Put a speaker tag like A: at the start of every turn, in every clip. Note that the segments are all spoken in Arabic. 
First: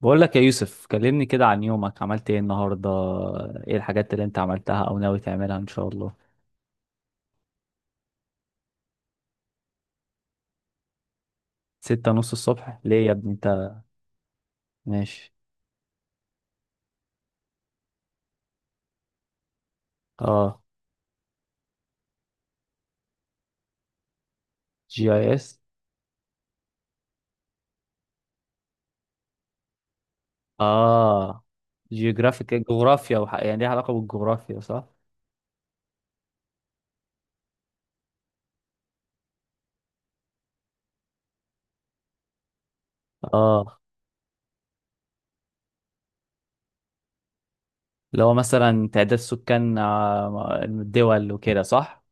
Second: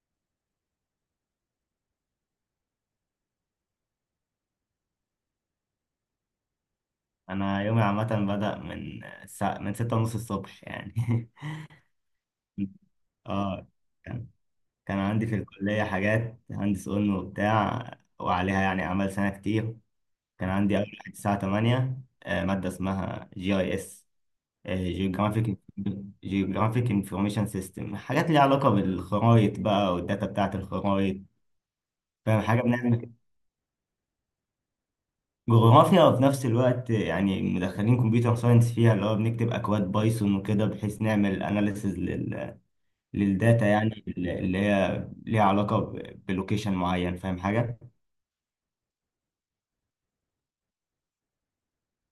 A: بقول لك يا يوسف، كلمني كده عن يومك. عملت ايه النهارده؟ ايه الحاجات اللي انت عملتها او ناوي تعملها ان شاء الله؟
B: انا يومي عامه، بدأ من الساعه ستة ونص الصبح يعني.
A: ستة نص الصبح ليه يا ابني
B: اه
A: انت؟
B: كان كان عندي
A: ماشي.
B: في الكليه حاجات هندس اون وبتاع، وعليها يعني اعمال سنه كتير. كان
A: اه.
B: عندي اول حاجه الساعه 8، ماده اسمها جي اي اس،
A: جي اي اس.
B: جيوغرافيك جيوغرافيك انفورميشن سيستم، حاجات ليها علاقه بالخرايط بقى، والداتا بتاعه الخرايط،
A: اه.
B: فاهم
A: جيوغرافيك.
B: حاجه بنعمل؟
A: جغرافيا يعني ليها علاقة بالجغرافيا، صح؟
B: جغرافيا، وفي نفس الوقت يعني مدخلين كمبيوتر ساينس فيها، اللي هو بنكتب اكواد بايثون وكده بحيث نعمل اناليسز للداتا،
A: اه.
B: يعني اللي هي ليها علاقة بلوكيشن معين، فاهم حاجة؟
A: اللي هو مثلا تعداد سكان الدول وكده، صح؟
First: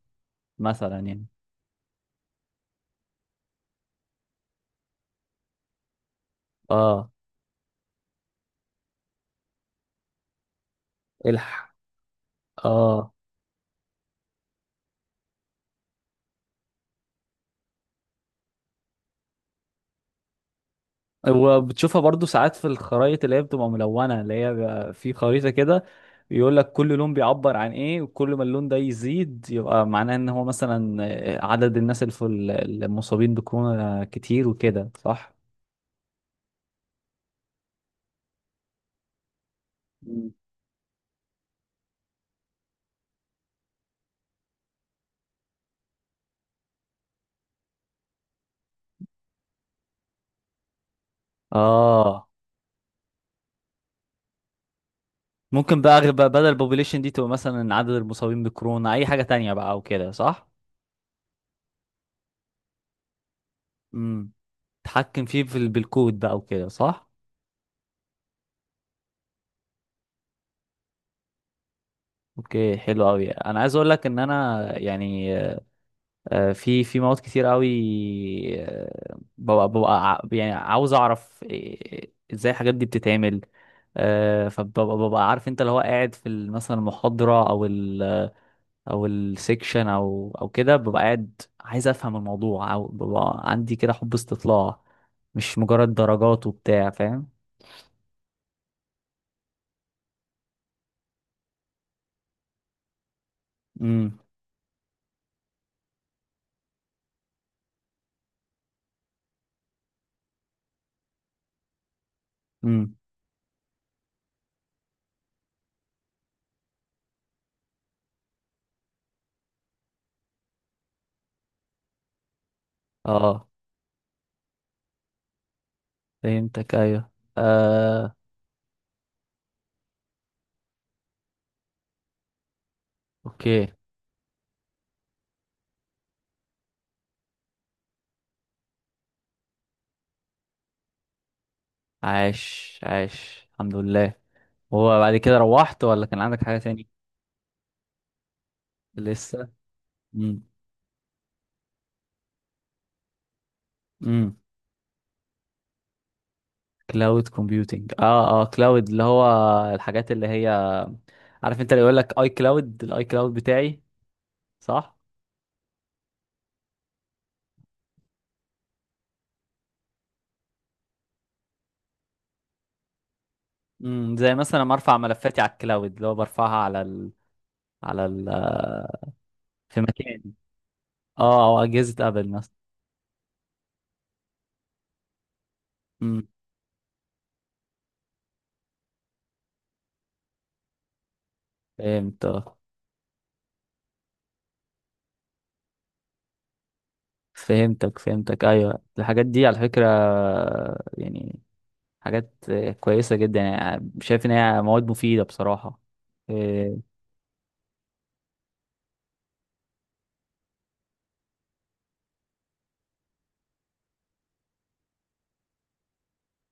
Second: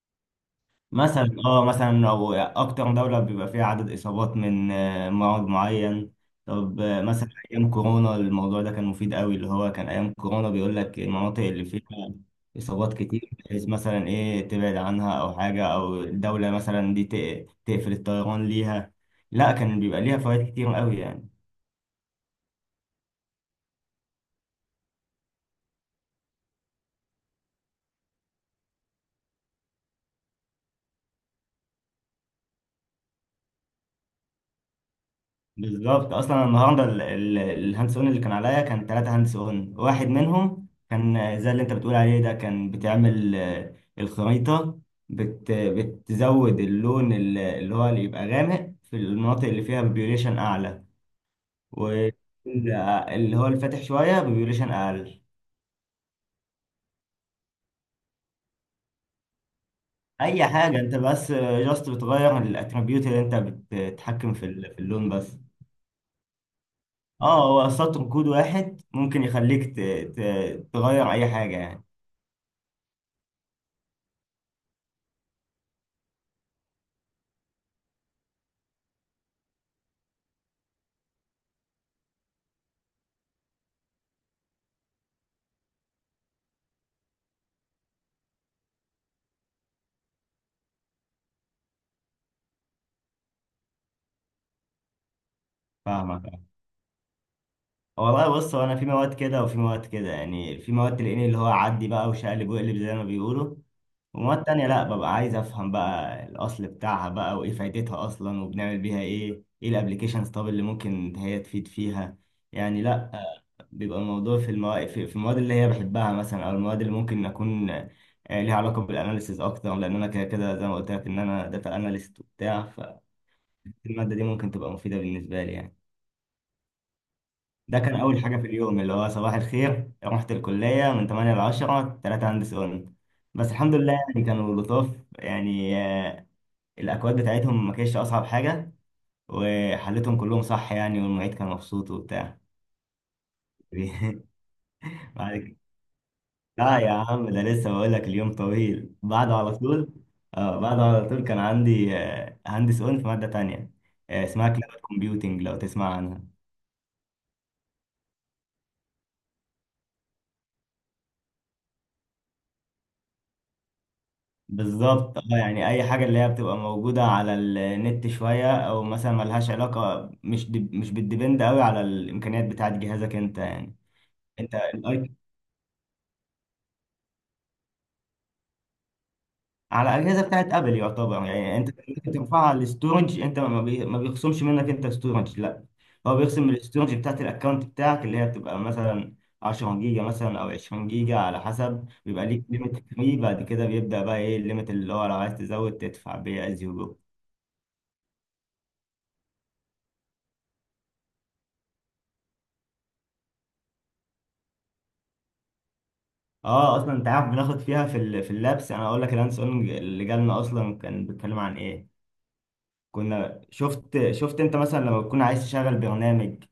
A: مثلا يعني.
B: مثلا مثلا او اكتر دولة بيبقى فيها عدد اصابات من مرض معين. طب
A: اه.
B: مثلا ايام كورونا الموضوع ده كان مفيد قوي، اللي هو كان ايام كورونا بيقول لك المناطق اللي
A: الح
B: فيها اصابات
A: اه.
B: كتير، بحيث مثلا ايه تبعد عنها او حاجة، او الدولة مثلا دي تقفل الطيران ليها. لا كان بيبقى ليها فوائد كتير قوي يعني.
A: وبتشوفها برضو ساعات في الخرايط اللي هي بتبقى ملونة، اللي هي بيبقى في خريطة كده يقول لك كل لون بيعبر عن ايه، وكل ما اللون ده يزيد يبقى معناه ان هو مثلا عدد الناس اللي في المصابين بكورونا كتير وكده، صح؟
B: بالظبط، اصلا النهارده الهاندس اون اللي كان عليا كان ثلاثة هاندس اون، واحد
A: مم.
B: منهم كان زي اللي انت بتقول عليه ده، كان بتعمل الخريطة، بتزود اللون، اللي هو اللي يبقى غامق في المناطق اللي فيها بيبيوليشن اعلى،
A: اه.
B: واللي هو الفاتح شوية بيبيوليشن اقل.
A: ممكن بقى بقى بدل البوبوليشن دي تبقى مثلا عدد المصابين بكورونا اي حاجة تانية بقى او كده،
B: اي
A: صح؟
B: حاجة، انت بس جاست بتغير الاتريبيوت اللي انت
A: امم.
B: بتتحكم في اللون
A: تحكم
B: بس.
A: فيه في بالكود بقى وكده، صح؟
B: اه هو سطر كود واحد ممكن يخليك تغير اي حاجة يعني.
A: اوكي، حلو قوي. انا عايز اقول لك ان انا يعني في مواد كتير قوي. ببقى يعني عاوز اعرف ازاي الحاجات دي بتتعمل. فببقى عارف، انت اللي هو قاعد في مثلا المحاضرة او ال، او السكشن او او كده، ببقى قاعد عايز افهم الموضوع، او ببقى عندي كده حب استطلاع، مش مجرد
B: فاهمة؟
A: درجات وبتاع، فاهم؟
B: والله بص، هو انا في مواد كده وفي مواد كده، يعني في مواد تلاقيني اللي هو عدي بقى وشقلب وقلب زي ما بيقولوا،
A: امم.
B: ومواد تانية لا، ببقى عايز افهم بقى الاصل بتاعها بقى وايه فايدتها اصلا، وبنعمل بيها ايه، ايه الابليكيشنز طب اللي ممكن هي تفيد فيها يعني.
A: امم.
B: لا بيبقى الموضوع في المواد، في المواد اللي هي بحبها مثلا، او المواد اللي ممكن اكون ليها علاقة بالاناليسيز اكتر، لان انا كده كده زي ما قلت لك ان انا داتا اناليست وبتاع،
A: اه،
B: فالمادة دي ممكن تبقى مفيدة بالنسبة لي يعني.
A: فهمتك، ايوه.
B: ده كان
A: آه،
B: أول حاجة في اليوم، اللي هو صباح الخير رحت الكلية من 8 ل 10، تلاتة هندس قلنا. بس
A: اوكي.
B: الحمد لله يعني كانوا لطاف يعني، الأكواد بتاعتهم ما كانتش أصعب حاجة، وحلتهم كلهم صح يعني، والمعيد كان مبسوط وبتاع.
A: عاش، عاش. الحمد لله. هو بعد كده
B: بعد كده،
A: روحت ولا كان عندك حاجة
B: لا
A: تاني؟
B: يا عم ده لسه بقول لك اليوم طويل بعده
A: لسه.
B: على طول.
A: امم.
B: اه بعده على طول كان عندي هندس اون في مادة تانية،
A: امم.
B: اسمها كلاود كومبيوتنج، لو تسمع عنها.
A: كلاود كومبيوتنج. اه اه. كلاود، اللي هو الحاجات اللي هي، عارف انت اللي يقول لك اي كلاود، الاي كلاود بتاعي. صح.
B: بالظبط اه، يعني اي حاجه اللي هي بتبقى موجوده على النت شويه، او مثلا ملهاش علاقه، مش دي مش بتديبند قوي على الامكانيات بتاعه جهازك انت يعني.
A: امم. زي
B: انت
A: مثلا لما ارفع
B: الأي-
A: ملفاتي على الكلاود اللي هو برفعها على على ال... في
B: على
A: مكان.
B: الاجهزه بتاعه ابل يعتبر،
A: اه،
B: يعني
A: او
B: انت
A: اجهزة
B: ممكن
A: ابل
B: ترفعها
A: مثلا.
B: على الاستورج، انت ما بيخصمش منك انت ستورج. لا هو
A: امم.
B: بيخصم من الاستورج بتاعه الاكونت بتاعك، اللي هي بتبقى مثلا 10 جيجا مثلا او 20 جيجا على حسب،
A: فهمت.
B: بيبقى ليك
A: آه.
B: ليميت فري، بعد كده بيبدا بقى ايه الليميت، اللي هو لو عايز تزود تدفع بيه از يو.
A: فهمتك، فهمتك، ايوه. الحاجات دي على فكرة يعني حاجات كويسة جدا، يعني شايف ان هي مواد مفيدة بصراحة. اه.
B: اه، اصلا انت عارف بناخد فيها في اللابس، انا اقول لك الهاند اون اللي جالنا اصلا كان بيتكلم عن ايه. كنا شفت انت مثلا لما تكون عايز تشغل برنامج،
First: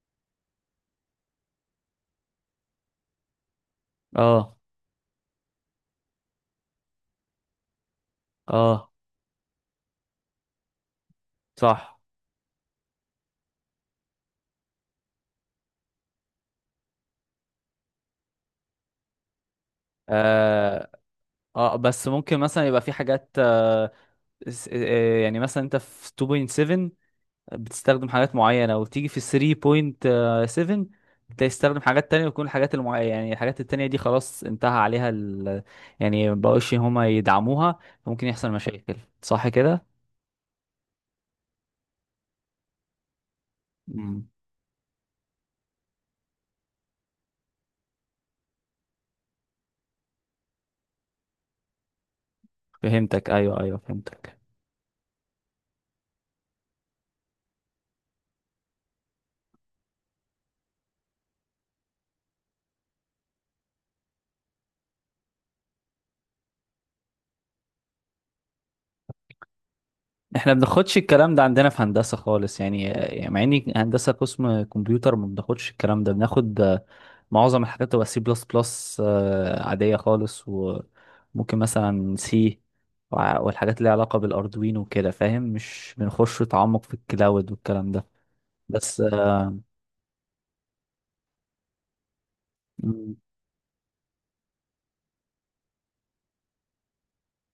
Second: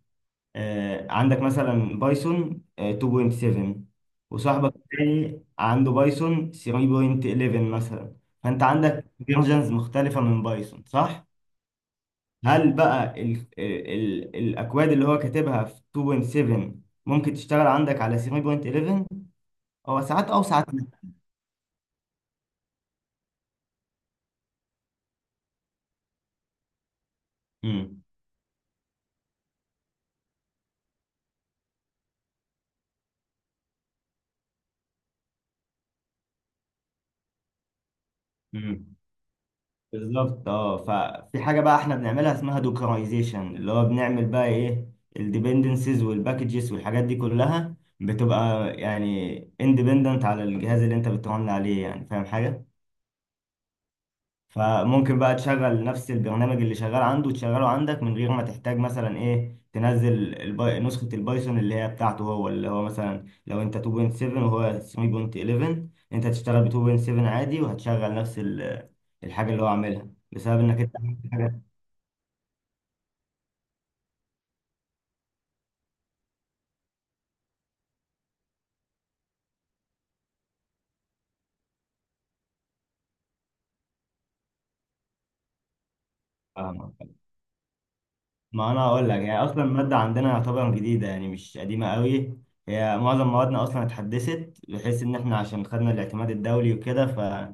B: عندك مثلا بايثون 2.7،
A: اه.
B: وصاحبك التاني عنده بايثون 3.11 مثلا، فانت
A: آه،
B: عندك فيرجنز مختلفة من بايثون صح؟
A: صح.
B: هل بقى ال ال الاكواد اللي هو كاتبها في 2.7 ممكن تشتغل عندك على 3.11؟ هو ساعات، او ساعات لا.
A: اه. اه، بس ممكن مثلا يبقى في حاجات يعني مثلا انت في 2.7 بتستخدم حاجات معينة، وتيجي في 3.7 تستخدم حاجات تانية، وتكون الحاجات المعينة، يعني الحاجات التانية دي خلاص انتهى عليها يعني مبقوش هما يدعموها. ممكن يحصل
B: مم.
A: مشاكل، صح كده؟
B: بالظبط اه، ففي حاجه بقى احنا بنعملها اسمها دوكرايزيشن، اللي هو بنعمل
A: مم.
B: بقى ايه الديبندنسز والباكجز والحاجات دي كلها بتبقى يعني اندبندنت على الجهاز اللي انت بترن عليه، يعني فاهم حاجه.
A: فهمتك، ايوه ايوه، فهمتك.
B: فممكن بقى تشغل نفس البرنامج اللي شغال عنده تشغله عندك من غير ما تحتاج مثلا ايه تنزل نسخة البايثون اللي هي بتاعته هو، اللي هو مثلا لو انت 2.7 وهو 3.11 انت هتشتغل ب 2.7 عادي، وهتشغل نفس الحاجة اللي هو عاملها
A: احنا
B: بسبب انك
A: بناخدش
B: انت عملت
A: الكلام ده
B: حاجة.
A: عندنا في هندسة خالص يعني، يعني مع اني هندسة قسم كمبيوتر ما بناخدش الكلام ده، بناخد معظم الحاجات تبقى سي بلس بلس عادية خالص، وممكن مثلا سي والحاجات اللي ليها علاقة بالاردوينو وكده، فاهم؟ مش بنخش تعمق
B: آه.
A: في الكلاود والكلام ده.
B: ما انا
A: بس
B: اقول لك، يعني اصلا الماده عندنا يعتبر جديده يعني مش قديمه قوي، هي
A: مم،
B: معظم موادنا اصلا اتحدثت بحيث ان احنا عشان خدنا الاعتماد الدولي وكده،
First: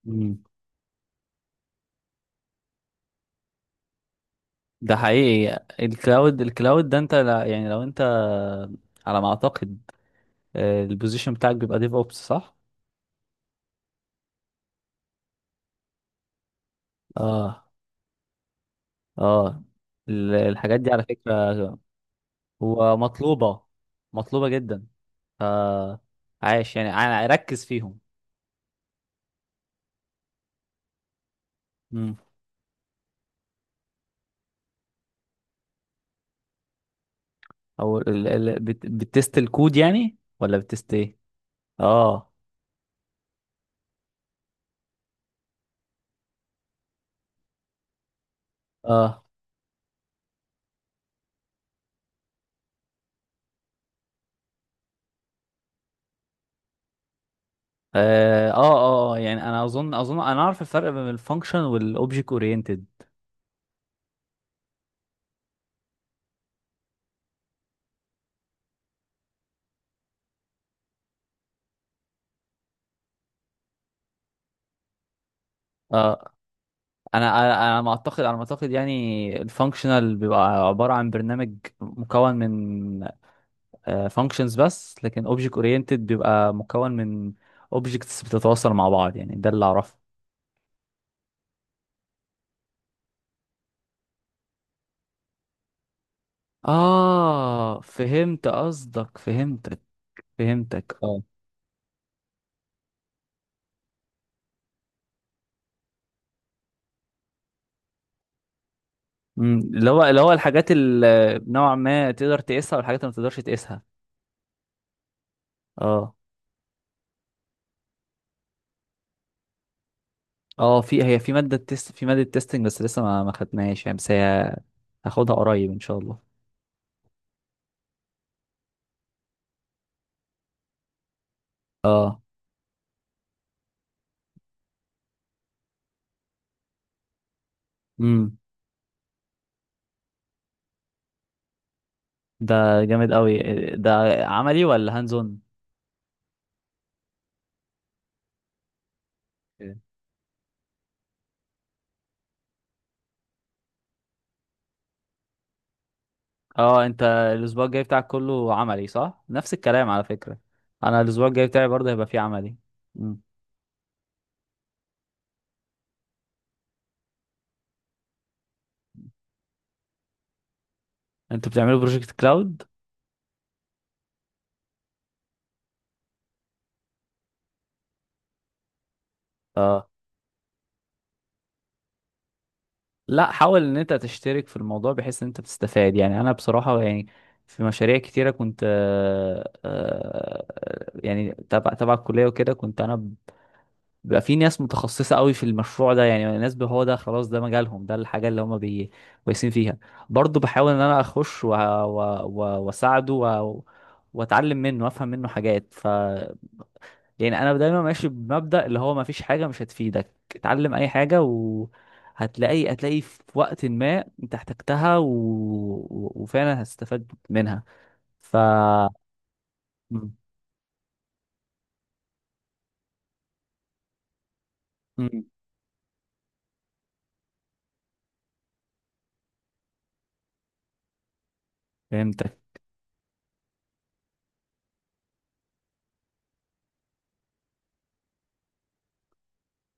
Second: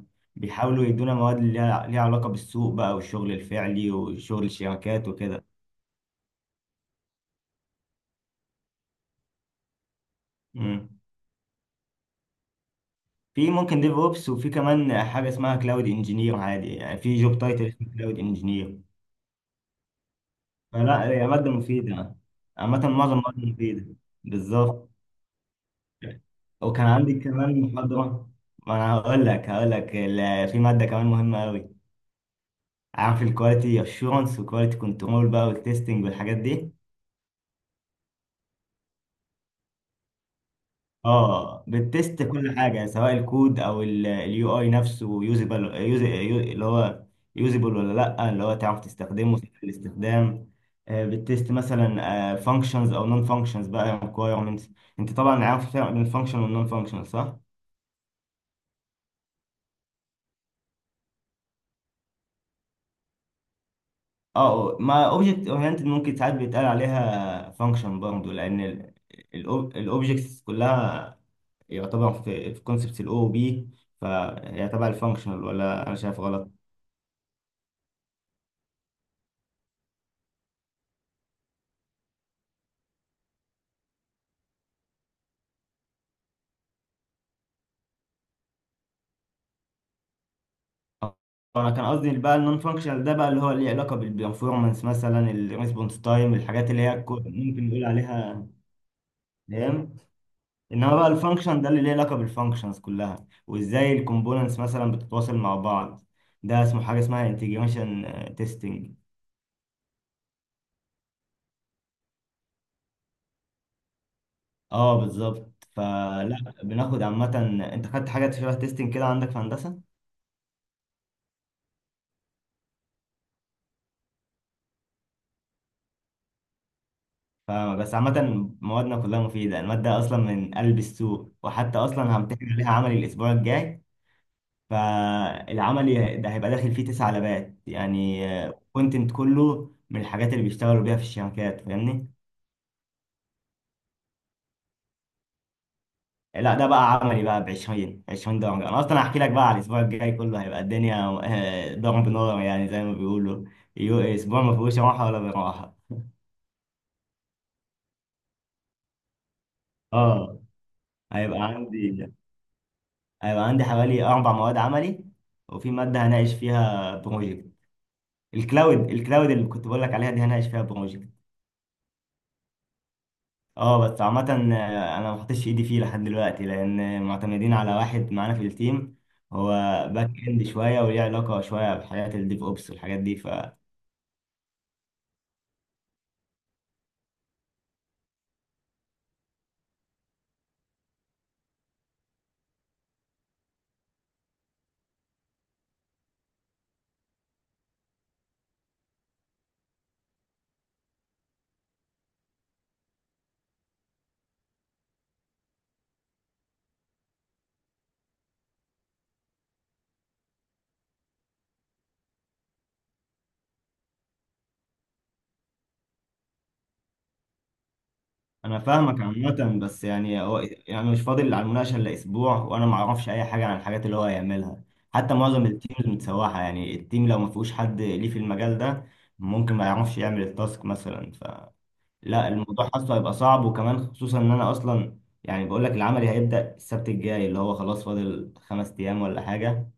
A: مم.
B: فبيحاولوا يدونا مواد اللي ليها علاقه بالسوق بقى والشغل الفعلي وشغل
A: ده
B: الشبكات وكده.
A: حقيقي. الكلاود، الكلاود ده انت يعني لو انت، على ما اعتقد،
B: مم.
A: البوزيشن بتاعك بيبقى ديف اوبس، صح؟
B: في ممكن ديف اوبس، وفي كمان حاجه اسمها كلاود انجينير، عادي يعني في جوب
A: اه.
B: تايتل اسمه كلاود انجينير.
A: اه. الحاجات دي على
B: فلا هي ماده
A: فكرة
B: مفيده، عامه
A: هو
B: معظم المواد
A: مطلوبة،
B: مفيده.
A: مطلوبة جدا.
B: بالظبط.
A: ف، عايش
B: وكان
A: يعني
B: عندي كمان
A: ركز فيهم.
B: محاضرة، ما أنا هقول لك، في مادة كمان مهمة أوي،
A: مم.
B: عارف الكواليتي أشورنس والكواليتي كنترول بقى والتستنج والحاجات دي.
A: او بتست الكود يعني، ولا بتست ايه؟
B: اه، بتست
A: اه.
B: كل حاجة، سواء الكود أو اليو أي نفسه، يوزبل اللي هو يوزبل ولا لأ، اللي هو تعرف
A: اه.
B: تستخدمه، سهل الاستخدام. بتست مثلا فانكشنز أو نون فانكشنز بقى requirements. أنت طبعا عارف الفرق بين الفانكشن والنون فانكشن صح؟
A: اه. اه. اه. يعني انا اظن انا اعرف الفرق بين الفانكشن والاوبجكت اورينتد.
B: اه، ما اوبجكت اورينتد ممكن ساعات بيتقال عليها فانكشن برضه، لان الاوبجكتس كلها يعتبر في كونسبت الاو بي، فهي تبع الفانكشنال، ولا انا شايف
A: اه.
B: غلط؟
A: انا انا أنا ما اعتقد، على ما اعتقد يعني، الفانكشنال بيبقى عباره عن برنامج مكون من فانكشنز بس، لكن اوبجكت اورينتد بيبقى مكون من اوبجكتس بتتواصل مع بعض، يعني ده اللي اعرفه.
B: انا كان قصدي بقى النون فانكشنال ده بقى، اللي هو ليه علاقه بالبرفورمانس مثلا، الريسبونس تايم، الحاجات اللي هي ممكن
A: اه،
B: نقول
A: فهمت
B: عليها.
A: قصدك، فهمتك.
B: فاهم؟ انما
A: فهمتك،
B: بقى
A: اه.
B: الفانكشن ده اللي ليه علاقه بالفانكشنز كلها وازاي الكومبوننتس مثلا بتتواصل مع بعض، ده اسمه حاجه اسمها انتجريشن تيستنج.
A: أمم، اللي هو، اللي هو الحاجات اللي نوعا ما تقدر تقيسها والحاجات اللي ما تقدرش تقيسها.
B: اه بالظبط،
A: اه.
B: فلا بناخد عامة، انت خدت حاجة شبه تيستنج كده عندك في هندسة؟
A: اه، في، هي في ماده تيست، في ماده تيستنج، بس لسه ما خدناهاش يعني، بس هي هاخدها قريب ان شاء الله.
B: فبس عامة موادنا كلها مفيدة، المادة أصلا من قلب السوق، وحتى أصلا
A: اه.
B: همتحن عليها عملي الأسبوع الجاي، فالعملي ده هيبقى داخل فيه تسع لبات يعني،
A: امم.
B: كونتنت كله من الحاجات اللي بيشتغلوا بيها في الشركات، فاهمني؟
A: ده جامد قوي. ده عملي ولا هاندز اون؟
B: لا ده بقى عملي بقى ب 20 درجة، أنا أصلا هحكي لك بقى، على الأسبوع الجاي كله، هيبقى الدنيا ضرب نار يعني زي ما بيقولوا، أسبوع ما فيهوش راحة ولا براحة.
A: اه، انت الاسبوع الجاي بتاعك كله عملي، صح؟ نفس الكلام على فكرة،
B: اه،
A: انا الاسبوع
B: هيبقى
A: الجاي بتاعي برضه هيبقى
B: عندي
A: فيه عملي. مم.
B: هيبقى عندي حوالي أربع مواد عملي، وفي مادة هناقش فيها بروجكت، الكلاود اللي كنت بقول لك عليها دي هناقش فيها بروجكت.
A: انتوا بتعملوا بروجكت كلاود؟
B: اه بس عامة أنا ما حطيتش إيدي فيه لحد دلوقتي، لأن معتمدين على واحد معانا في التيم، هو
A: اه.
B: باك إند شوية وليه علاقة شوية بحاجات الديف أوبس والحاجات دي.
A: لا، حاول ان انت تشترك في الموضوع بحيث ان انت بتستفاد. يعني انا بصراحة يعني في مشاريع كتيرة كنت يعني تبع الكلية وكده، كنت انا بيبقى في ناس متخصصة قوي في المشروع ده، يعني ناس هو ده خلاص ده مجالهم، ده الحاجة اللي هما كويسين فيها. برضو بحاول ان انا اخش واساعده واتعلم منه وافهم منه حاجات. ف، يعني انا دايما ماشي بمبدأ اللي هو ما فيش حاجة مش هتفيدك، اتعلم اي حاجة وهتلاقي، في وقت ما انت احتجتها وفعلا هتستفاد منها. ف.
B: انا فاهمك عامة، بس
A: م-
B: يعني هو، يعني مش فاضل على المناقشة الا اسبوع، وانا ما اعرفش اي حاجة عن الحاجات اللي هو هيعملها، حتى
A: م-
B: معظم التيمز متسوحة، يعني التيم لو ما فيهوش حد ليه في المجال ده ممكن ما يعرفش يعمل التاسك مثلا. فلا
A: فهمتك.
B: الموضوع حاسه هيبقى صعب، وكمان خصوصا ان انا اصلا، يعني بقول لك العملي هيبدأ السبت الجاي اللي هو خلاص فاضل خمس ايام ولا حاجة،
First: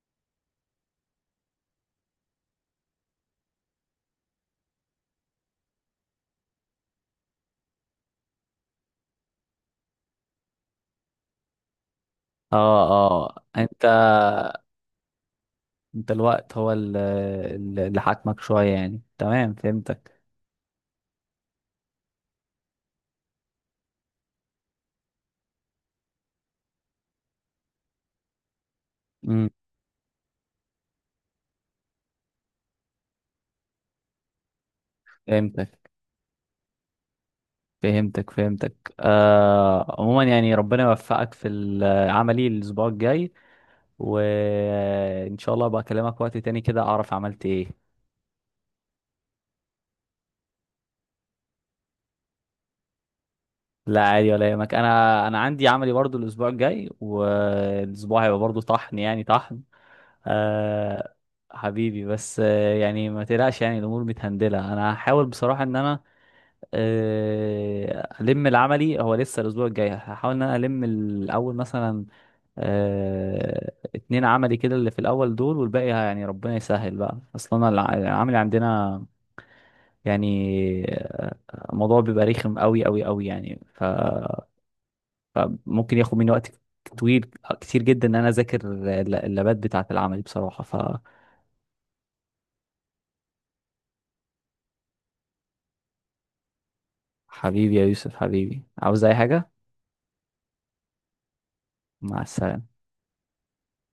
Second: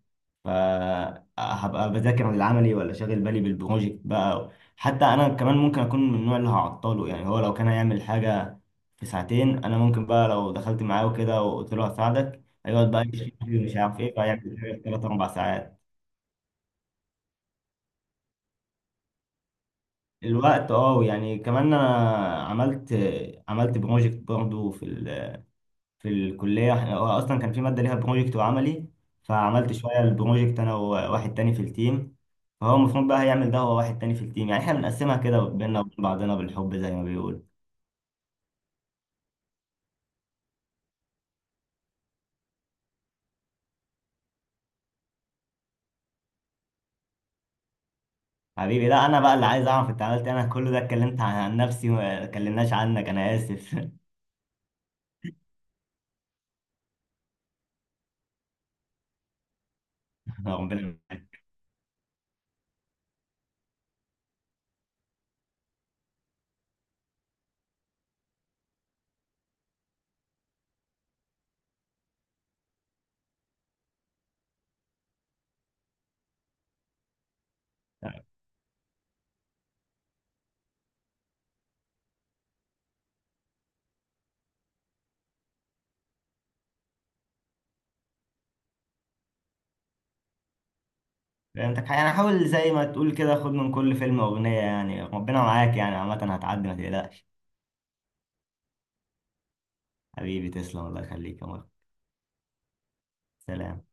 B: فهبقى بذاكر العملي ولا شاغل بالي بالبروجكت بقى. حتى انا كمان ممكن اكون من النوع اللي هعطله، يعني هو لو كان هيعمل حاجه في ساعتين، انا ممكن بقى لو دخلت معاه وكده وقلت له هساعدك،
A: اه.
B: هيقعد بقى
A: اه.
B: يشتكي ومش
A: انت،
B: عارف ايه، فهيعمل حاجه في ثلاث اربع ساعات.
A: الوقت هو اللي حاكمك شوية يعني، تمام، فهمتك.
B: الوقت، اه يعني كمان انا، عملت عملت بروجكت برضه في الكلية، هو أصلا كان في مادة ليها بروجكت وعملي،
A: امم.
B: فعملت شوية البروجكت أنا وواحد تاني في التيم، فهو المفروض بقى هيعمل ده هو واحد تاني في التيم، يعني إحنا بنقسمها كده بينا
A: فهمتك،
B: وبين بعضنا بالحب زي ما بيقول.
A: فهمتك، فهمتك. آه، عموما يعني ربنا يوفقك في عملي الأسبوع الجاي، وإن شاء الله بقى أكلمك وقت تاني كده أعرف عملت إيه.
B: حبيبي لا، أنا بقى اللي عايز أعرف أنت عملت إيه، أنا كل ده اتكلمت عن نفسي وما اتكلمناش عنك، أنا آسف.
A: لا، عادي ولا يهمك، أنا عندي عملي برضو الأسبوع الجاي، والأسبوع هيبقى برضو طحن يعني، طحن.
B: ربنا
A: آه.
B: معاك.
A: حبيبي، بس يعني ما تقلقش، يعني الأمور متهندلة. أنا هحاول بصراحة إن أنا الم العملي، هو لسه الاسبوع الجاي، هحاول ان انا الم الاول مثلا 2 عملي كده اللي في الاول دول، والباقي يعني ربنا يسهل بقى. اصلا العملي عندنا يعني الموضوع بيبقى رخم قوي قوي قوي يعني. فممكن ياخد مني وقت طويل كتير جدا ان انا اذاكر اللابات بتاعه العملي بصراحة.
B: فهمتك، يعني حاول زي ما تقول كده، خد من كل فيلم أغنية، يعني ربنا معاك، يعني عامة هتعدي ما تقلقش.
A: فحبيبي يا يوسف، حبيبي، عاوز اي حاجة؟
B: حبيبي تسلم، الله يخليك، يا مرحبا.
A: مع السلامة.
B: سلام.